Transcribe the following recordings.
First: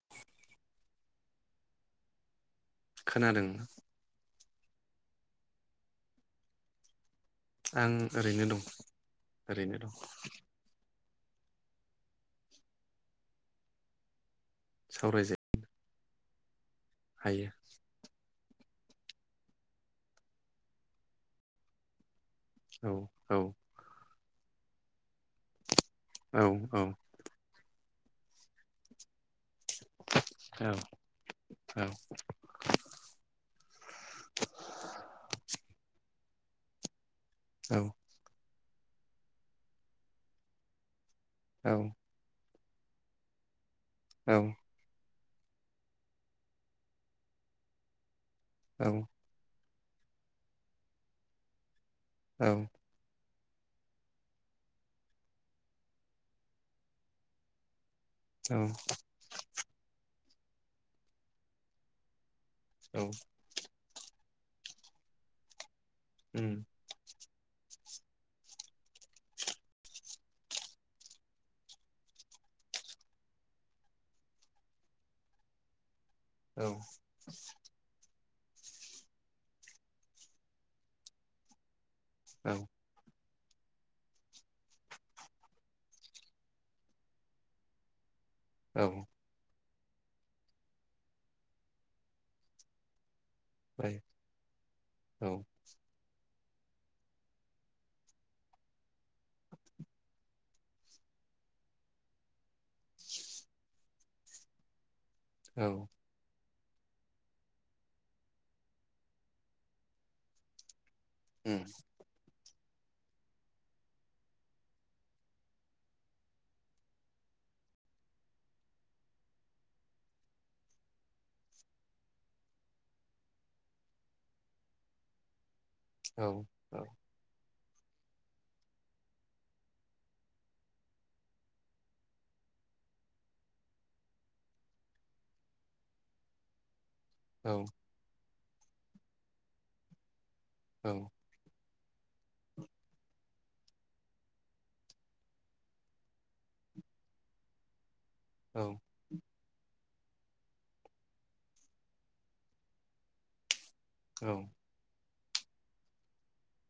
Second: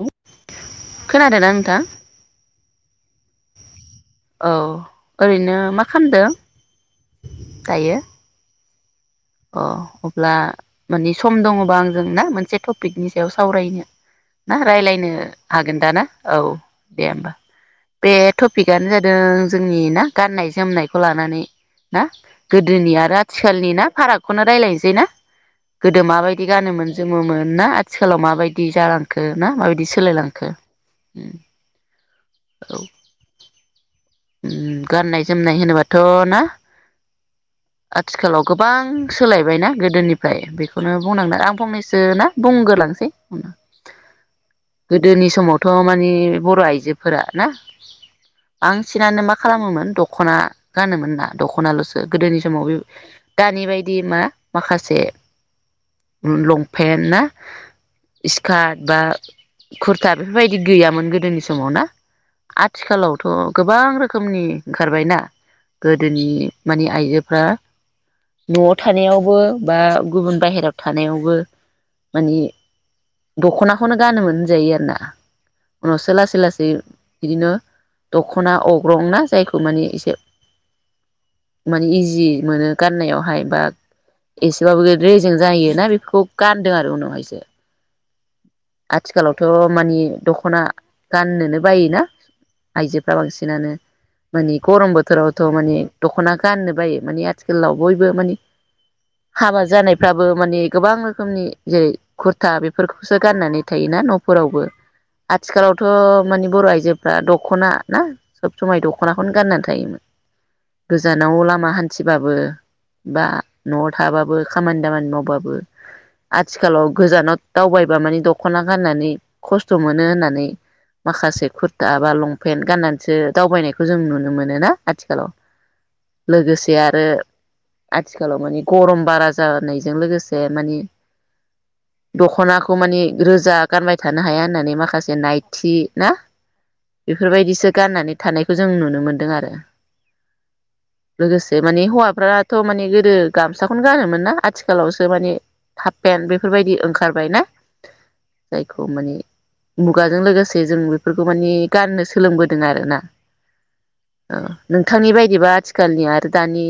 औ खोनादों ना नोंथां खोनादों औ ओरैनो मा खालामदों आं दायो ओरैनो दं अ ओरैनो दं अब्ला माने सम दङ बा आंजों ना मोनसे टपिकनि सायाव सावरायनो ना रायज्लायनो सावरायजा हागोन दा ना औ दे होमबा हायो बेथ' पिकआनो जादों जोंनि ना गाननाय जोमनायखौ लानानै ना औ गोदोनि आरो औ आथिखालनि ना फाराग खौनो रायलायनोसै ना गोदो औ माबायदि औ गानोमोन जोमोन ना आ थिखालाव माबायदि जालांखो ना माबायदि सोलायलांखो औ उम औ उम गाननाय जोमनाय होनोबाथ' ना औ आथिखालाव गोबां सोलायबायना गोदोनिफ्राय बेखौनो बुंनांगोना आं औ फनैसो ना बुंगोलांसै औ गोदोनि समावथ' मानि बर' आइजोफोरा ना औ बिसिनानो मा खालामोमोन दख'ना गानोमोन ना दख'नाल'सो गोदोनि समाव बे दानि बायदि मा माखासे लंपेन्ट ना इसकार्ट बा कुरटा बेफोरबायदि गैयामोन गोदोनि समाव ना औ आथिखालावथ' गोबां रोखोमनि ओंखारबायना गोदोनि उम मानि आइजोफ्रा न'आव थानायावबो बा गुबुन बाहेरायाव थानायावबो मानि दख'नाखौनो गानोमोन होनजायो आरो ना उनावसो सो लासै औ लासै बिदिनो दख'ना अग्रं ना जायखौ माने एसे माने इजि जि औ मोनो गाननायावहाय बा एसेबाबो रेजें जायोना बेफोरखौ गानदों आरो उनावहायसो औ आथिखालावथ' मानि दख'ना गाननोनो बायोना आइजो बांसिनानो बाय मानि गरम औ बोथोरावथ' माने दख'ना गाननो बायो माने आथिखालाव बयबो माने हाबा जानायफ्राबो माने गोबां रोखोमनि जेरै खुरथा बेफोरखौसो गाननानै थायोना न'फोरावबो आथिखालावथ' मानि बर' आइजोफ्रा दख'ना ना सब समाय दख'नाखौनो गाननानै थायोमोन गोजानाव उम लामा हान्थिबाबो बा न'आव थाबाबो खामानि दामानि मावबाबो आथिखालाव गोजानाव दावबाय बा माने दख'ना गाननानै खस्थ' मोनो होननानै माखासे खुर्था बा लंपेन्ट गाननानैसो दावबायनायखौ जों नुनो मोनो ना आथिखालाव औ लोगोसे आरो आथिखालाव मानि गरम बारा जानायजों लोगोसे मानि दख'नाखौ खौ मानि रोजा गानबाय थानो हाया होननानै माखासे नायथि ना औ बेफोरबायदिसो गाननानै थानायखौ जों नुनो मोनदों आरो औ लोगोसे माने हौवाफ्राथ' माने गोदो गामसाखौनो गानोमोन ना आथिखालावसो माने हाबपेेनट बेफोरबायदि ओंखारबाय ना औ जायखौ माने मुगाजों लोगोसे जों बेफोरखौ माने गाननो सोलोंबोदों आरोना ओ औ नोंथांनि बाय दिबा आथिखालनि आरो दानि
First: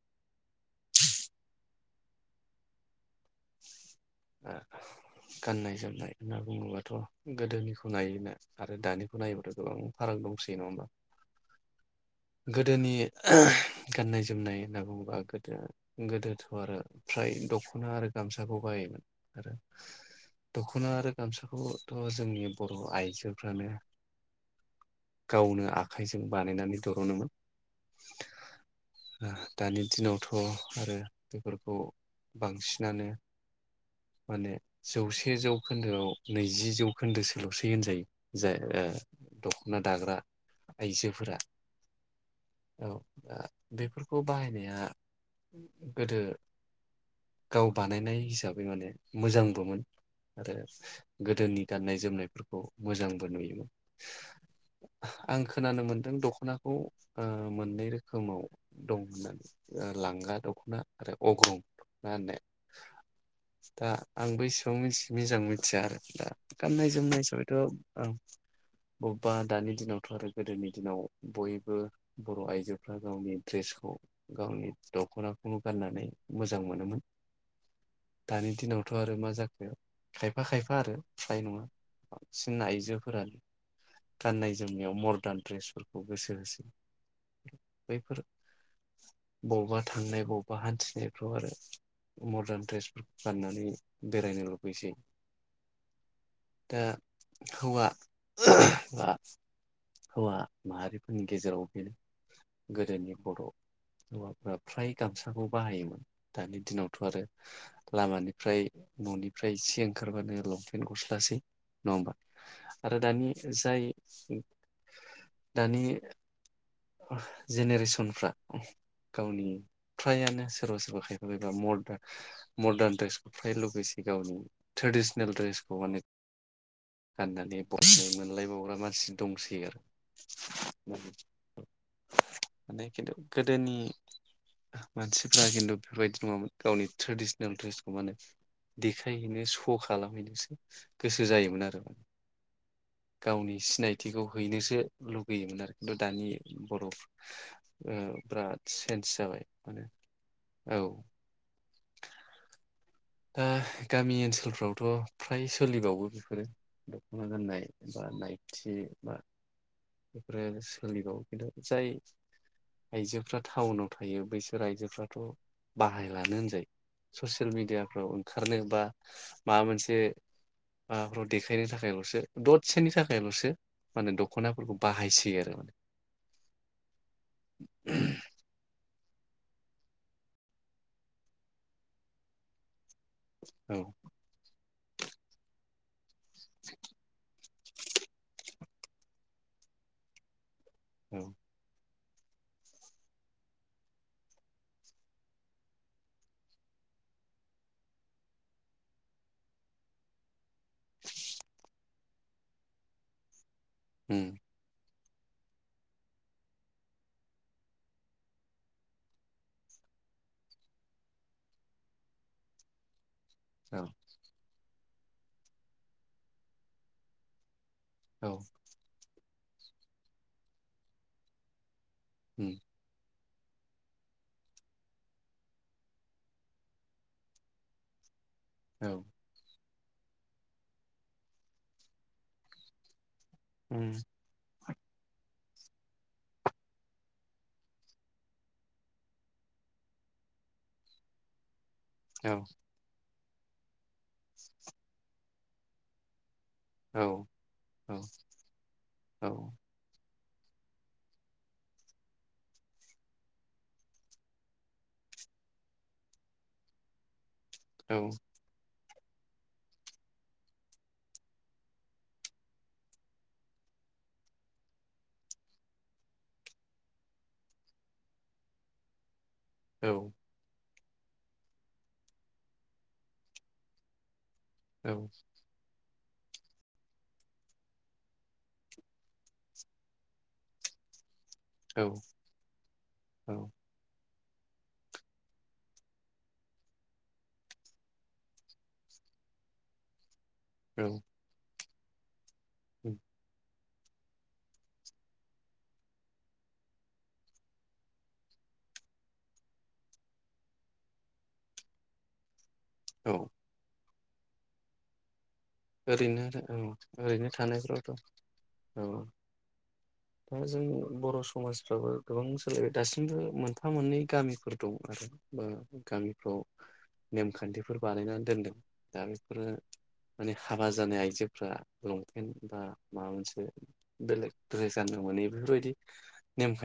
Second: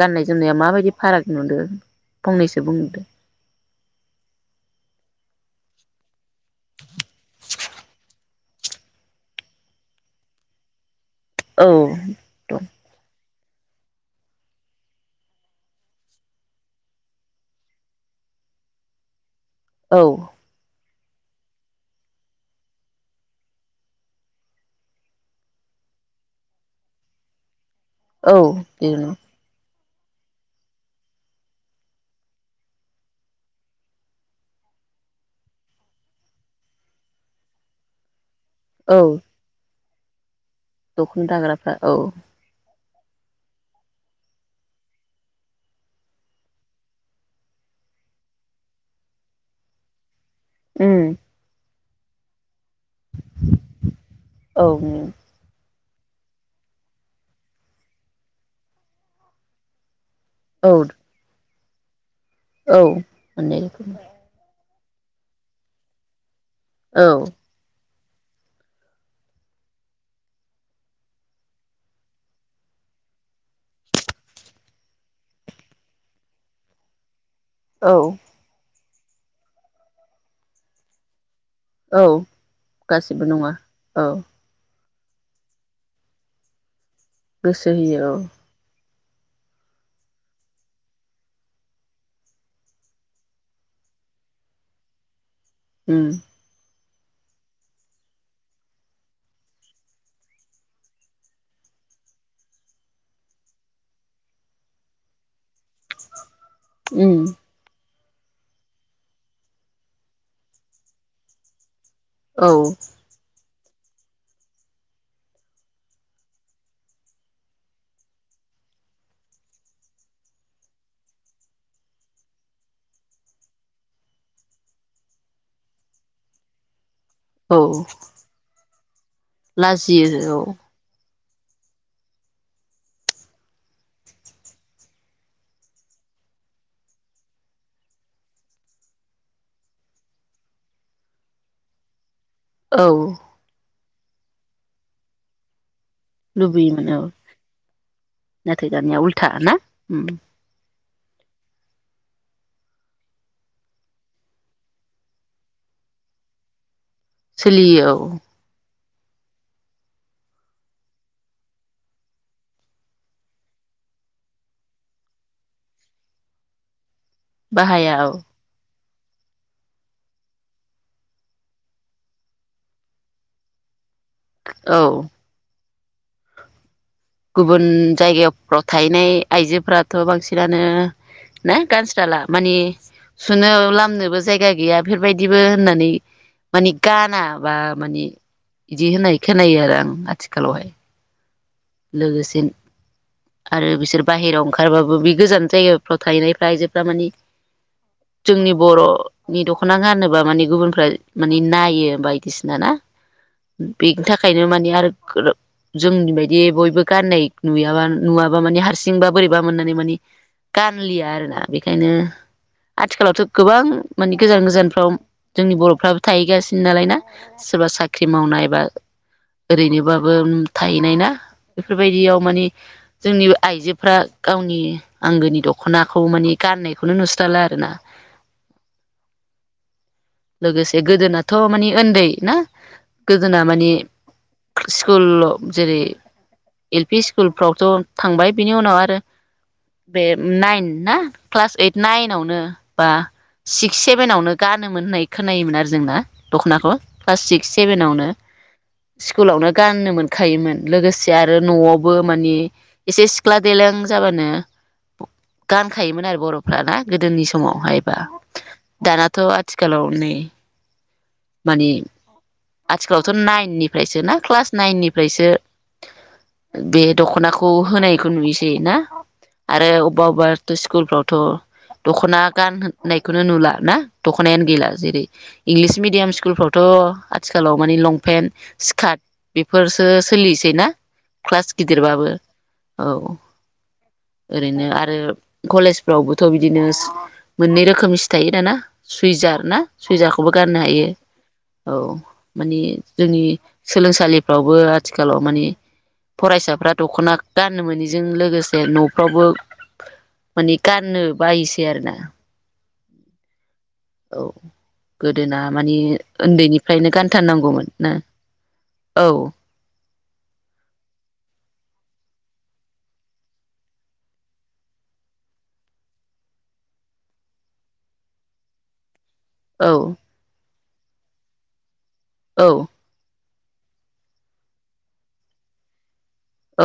गाननाय जोमनाया माबायदि फाराग नुदो फंनैसो बुंहरदो ओ गाननाय जोमनाय होनना बुङोबाथ' गोदोनिखौ नायोना आरो दानिखौ नायोबाथ' गोबां फाराग दंसै नङा होमबा औ गोदोनि [unintelligible] गाननाय जोमनाय होनना बुङोबा गोदो गोदोथ' आरो फ्राय दख'ना आरो गामसाखौ बाहायोमोन आरो औ दख'ना आरो गामसाखौथ' जोंनि बर' आइजोफ्रानो गावनो आखाइजों बानायनानै दर'नोमोन औ बेनो दानि दिनावथ' आरो बेफोरखौ बांसिनानो माने जौसे जौखोन्दोआव नैजि जौखोन्दो सोल'सै होनजायो जाय ओ औ दख ना दाग्रा दख'ना आइजोफोरा दाग्राफ्रा औ औ आ बेफोरखौ बाहायनाया गोदो गाव बानायनाय हिसाब रो माने मोजांबोमोन आरो उम गोदोनि गाननाय जोमनायफोर खौ मोजांबो नुयोमोन औ आं खोनानो मोन दों दख'नाखौ ओ मोननै रोखोमाव दं होननानै ओ लांगा औ दख'ना आरो अग्रं नाने औ मोननै रोखोम दा आंबो एसे बां मिथि मिजां मिथिया आरो दा गाननाय औ जोमनाय हिसाबैथ' आं बबेबा दानि दिनावथ' आरो गोदोनि दिनाव बयबो बर' आइजोफ्रा गावनि ड्रेसखौ गावनि दख'नाखौनो गाननानै मोजां मोनोमोन औ दानि दिनाव थ' आरो मा जाखो खायफा खायफा आरो फ्राय नङा औ बांसिन गासिबो आइजोफोरानो नङा औ गाननाय जोम नायाव मर्दार्न ड्रेसफोरखौ गोसो होसै गोसो होयो औ बबेबा थांनाय बबेबा हान्थिनायफ्राव आरो मर्दान ड्रेस गाननानै बेरायनो लुबैसै उम दा हौवा बा हौवा माहारिफोरनि गेजेराव बेनो गोदोनि बर' हौवाफ्रा फ्राय गामसाखौ बाहायोमोन दानि दिनावथ' उम आरो लामानिफ्राय न'निफ्राय एसे ओंखारबानो लंपेन्ट गस्लासै नङा होमबा औ आरो दानि जाय दानि जेनेरेसनफ्रा गावनि फ्रायानो सोरबा सोरबा खायफा खायफा मर्दान मर्दान ड्रेसखौ फ्राय लुबैसै गावनि ट्रेडिसनेल ड्रेसखौ अनेक औ गाननानै बस्थो मोनलायबावग्रा मानसि दंसै आरो लाजियो औ माने खिन्थु गोदोनि मानसिफ्रा खिन्थु बेफोरबायदि नङामोन गावनि ट्रेडिसनेल द्रेसखौ माने देखायहैनो सह' खालामहैनोसो गोसो जायोमोन आरो माने औ गावनि सिनाय थिखौ हैनोसो लुगैयोमोन आरो खिन्थु दानि बर' लुबैयोमोन ओ औ नाथाय बिराद दानिया सेन्ज उल्था जाबाय ना आरो उम औ दा गामि ओनसोलफ्रावथ' फ्राय सोलिबावो बेफोरो दख'ना गाननाय सोलियो बा औ नायथि बा बेफोरो सोलिबावो खिन्थु जाय आइजोफ्रा टाउनाव थायो बैसोर आइजोफ्राथ' बाहायलानो होनजायो ससियेल बाहाया मिडियाफ्राव औ ओंखारनो बा माबा मोनसे माबाफ्राव देखायनो थाखायल'सो दसेनि थाखायल'सो माने दख'ना औ बाहायसै आरो माने गुबुन जायगाफ्राव था नाय आइजोफोराथ' बांसिनानो ना गानस्राला माने सुनो औ लामनोबो जायगा गैया बेफोरबायदिबो होननानै मानि गाना माबा मानि इदि होनाय खोनायो आरो आं आथिखालावहाय [inaudible] लोगोसे आरो बिसोर बाहेरायाव ओंखारबाबो बे गोजान जायगाफ्राव थाहैनायफ्रा आइजोफ्रा मानि जोंनि बर'नि दख'ना गानोबा माने गुबुन फ्रा माने नायो बायदिसिना ना बेनि उम थाखायनो माने आरो जोंनि बाय दि बयबो गाननाय नुयाबा नुवाबा मानि हारसिंबा बोरैबा मोननानै माने गानलिया आरोना बेखायनो आथिखालावथ' गोबां औ माने गोजान गोजान आव जोंनि बर'फ्राबो थाहैगासिनो नालाय ना सोरबा सा ख्रि औ मावनाय बा ओरैनोबाबो थाहैनाय ना बेफोरबायदियाव माने उम जोंनि आइजोफ्रा गावनि आंगोनि दख'नाखौ मानि गाननायखौनो नुस्राला आरो ना औ लोगोसे गोदोनाथ' माने ओन्दै ना गोदोना माने उम स्कुल जेरै एल पि स्कुलफ्रावथ' थांबाय बिनि उनाव आरो बे नाइन ना क्लास ओइट औ नाइनावनो बा सिक्स सेभेनावनो गानोमोन होननाय खोनायोमोन आरो जोंना दख'नाखौ औ क्लास सिक्स सेभेनावनो औ स्कुलावनो गाननो मोन खायोमोन लोगोसे आरो न'आवबो मानि एसे सिख्ला देलें जाबानो गानखायोमोन आरो बर'फ्रा ना गोदोनि सम ावहायबा औ दानाथ' आथिखालाव माने माने आथिखालावथ' नाइननिफ्रायसो ना क्लास नाइन निफ्रायसो बे दख'नाखौ होनायखौ नुयोसै ना आरो अबावबा अबावबाथ स स्कुल फ्रावथ' दख'ना गान होननायखौनो नुला ना दखनायानो गै औ जेरै इंलिस मिडियाम स्कुलफ्रावथ' आथिखालाव माने लंपेन्ट स्कार्ट बेफोरसो सोलिसै ना क्लास गिदिरबाबो औ ओरैनो आरो कलेजफ्रावबोथ' बिदिनो मोननै रोखोमनिसो थायो दाना सुइजार ना सुइजाख खौबो गाननो हायो औ औ माने जोंनि सोलोंसालिफ्रावबो आथिखालाव मानि फरायसाफ्रा दख'ना गाननो मोनिजों लोगोसे न'फ्रावबो माने गाननो बायसै आरोना औ औ गो ओरैनो औ ओरैनो गानथारनांगौमोन थानायफ्रावथ' ना औ औ दा जों बर' समाजफ्राबो गोबां सोलायबाय दासिमबो मोनफा मोननै गामिफोर दं आरो ओ गामिफ्राव नेमखान्थिफोर बानायनानै दोनदों दा औ बेफोरो हाबा जानाय आइजोफोरा लं औ बा माबा मोनसे बेलेग बेलेग जानो मोनो बेफोरबायदि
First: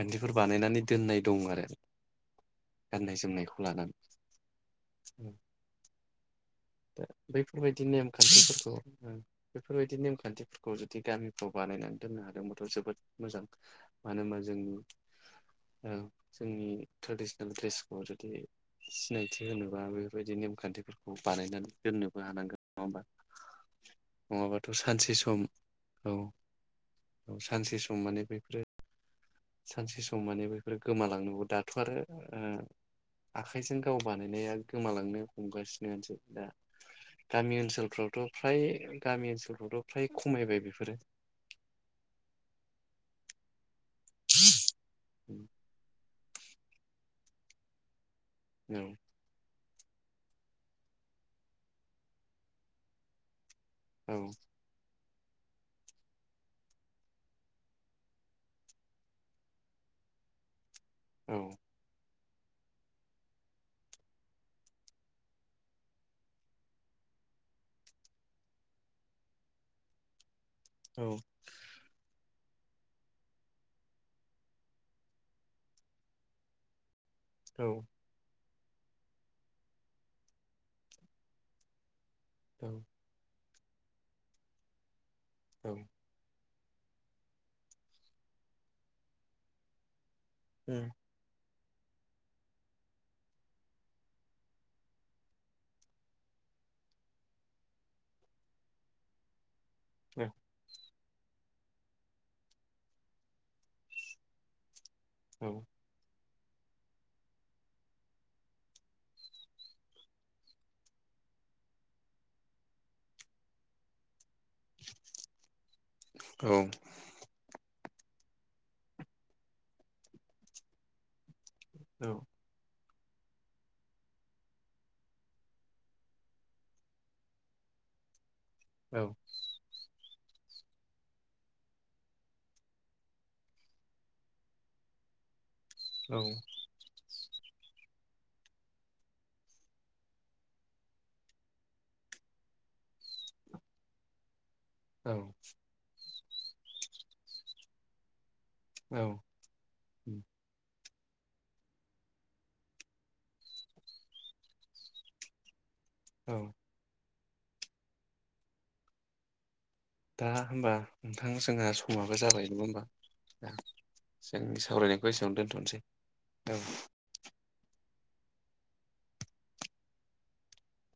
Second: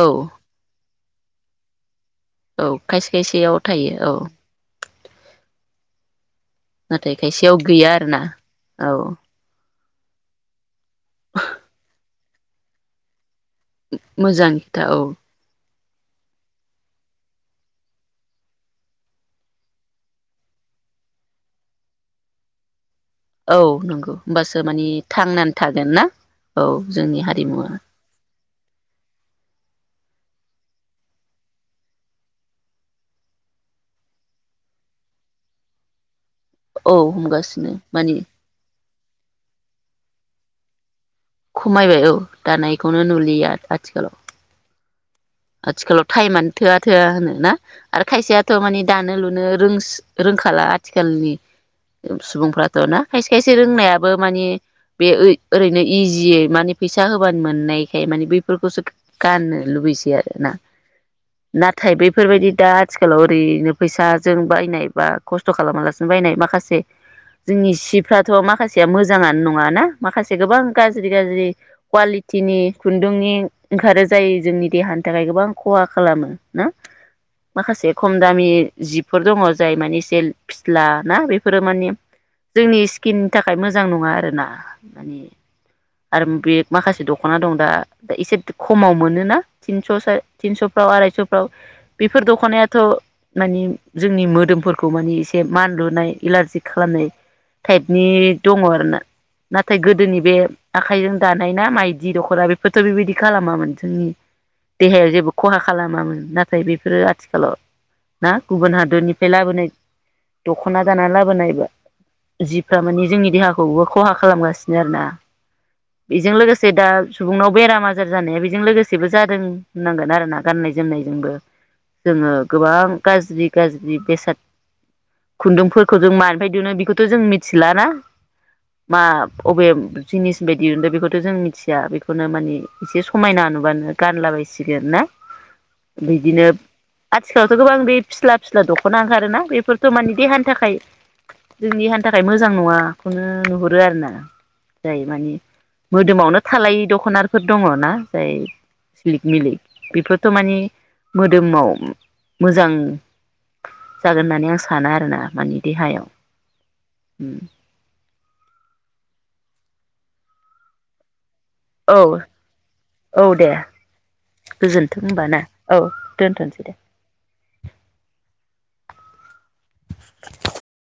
औ बानायनानै दोननाय दं आरो औ खायसे खायसेयाव थायो औ औ नाथाय खायसेयाव गैया आरो ना [unintelligible] बेफोरबायदि नेमखान्थिफोरखौ जुदि गामिफ्राव बानायनानै दोननो हायोबाथ जोबोद मोजां मानो होनबा मोजां जोंनि खोथा औ जोंनि ट्रेडिसनेल ड्रेसखौ जुदि सिनायथि होनोबा बेफोरबायदि नेमखान्थिफोरखौ बानायनानै दोननोबो हानांगोन नङा होमबा औ नंगौ होमबासो नङाबाथ' मानि सानसे सम थांनानै थागोन ना औ औ जोंनि औ हारिमुवा सानसे सम माने बेफोरो सानसे सम माने बेफोरो गोमालांनांगौ दाथ' आरो आखाइजों गाव बानायनाया गोमालांनो हमगासिनो होनसै दा औ गामि हमगासिनो मानि ओनसोलफ्रावथ' फ्राय गामि ओनसोलफ्राव फ्राय खमायबाय बेफोरो खमायबाय औ दानायखौनो नुलिया आ आथिखालाव आथिखालाव टाइमानो थोआ थोआ होनो ना आरो खायसेयाथ' औ माने दानो लुनो रों रोंखाला आथिखालनि सुबुंफ्राथ' ना खायसे खायसे एसे रोंनायाबो औ माने बे ओरैनो इजियै माने फैसा होबानो मोननायखाय माने बैफोरखौसो गाननो लुबैसै आरो ना औ नाथाय बे बेफोरबायदि दा आथिखालाव ओरैनो फैसाजों बायनाय बा खस्थ' खालामालासिनो बायनाय माखासे जोंनि सिफ्राथ' माखासेया मोजाङानो नङाना माखासे गोबां औ गाज्रि गाज्रि कवालि थिनि खुन्दुंनि ओंखारो जायो जोंनि देहानि नि थाखाय गोबां खहा खालामो ना औ माखासे खम दामि जिबफोर दङ जाय माने एसे फिस्ला ना बेफोरो माने जोंनि स्किन नि थाखाय मोजां नङा आरोना माने‌ औ [unintelligible] आरो बे माखासे दख'ना दं दा दा एसे खमाव मोनोना थिनस थिनस'फ्राव आरायस'फ्राव बेफोर दख'नायाथ' मानि जोंनि मोदोमफोरखौ मानि एसे मानलुनाय इलारजि खालामनाय टाइपनि दङ आरो ना नाथाय गोदोनि बे आखाइजों दानाय ना माइदि दख'ना बेफोरथ' बेबायदि खालामामोन जोंनि देहायाव जेबो औ खहा खालामामोन नाथाय ओमफ्राय बेफोरो आथिखालाव ना गुबुन हादरनिफ्राय लाबोनाय दख'ना दाना लाबोनाय जिफ्रा माने जोंनि देहाखौबो खहा खालामगासिनो आरोना बेजों लोगोसे दा सुबुंनाव बेराम आजार‌ जानाया बेजों लोगोसे जादों होननांगोन आरोना गाननाय जोमनायजोंबो औ जोङो गोबां गाज्रि गाज्रि बेसाद खुन्दुंफोरखौ जों मानिफ्राय दिहुनो बेखौथ' जों मिथिला ना मा अबे जिनिस बायदि उदों बेखौथ' जों मिथिया बेखौनो माने एसे समायना नुबानो गानला बायसिगोन‌ ना बिदिनो आथिखालावथ' गोबां बे फिस्ला फिस्ला दख'ना ओंखारोना बेफोरथ' माने देहानि थाखाय जोंनि देहानि थाखाय मोजां नङाखौनो नुहुरो आरो ना जायो औ मानि मो मोदोमावनो थालायि दख'नारफोर दङ ना जाय औ औ सिलिक मिलिक बेफोरथ' औ मानि मोदोमाव मोजां जागोन होननानै आं सानो आरोना माने देहायाव उम दा होमबा नोंथां जोंहा औ समाबो जाबाय नङा होमबा औ दे जोंनि गोजोन्थों सावरायनायखौ होमबा एसेबां ना औ दोनथ'नोसै दोनथ'नोसै औ दे [inaudible]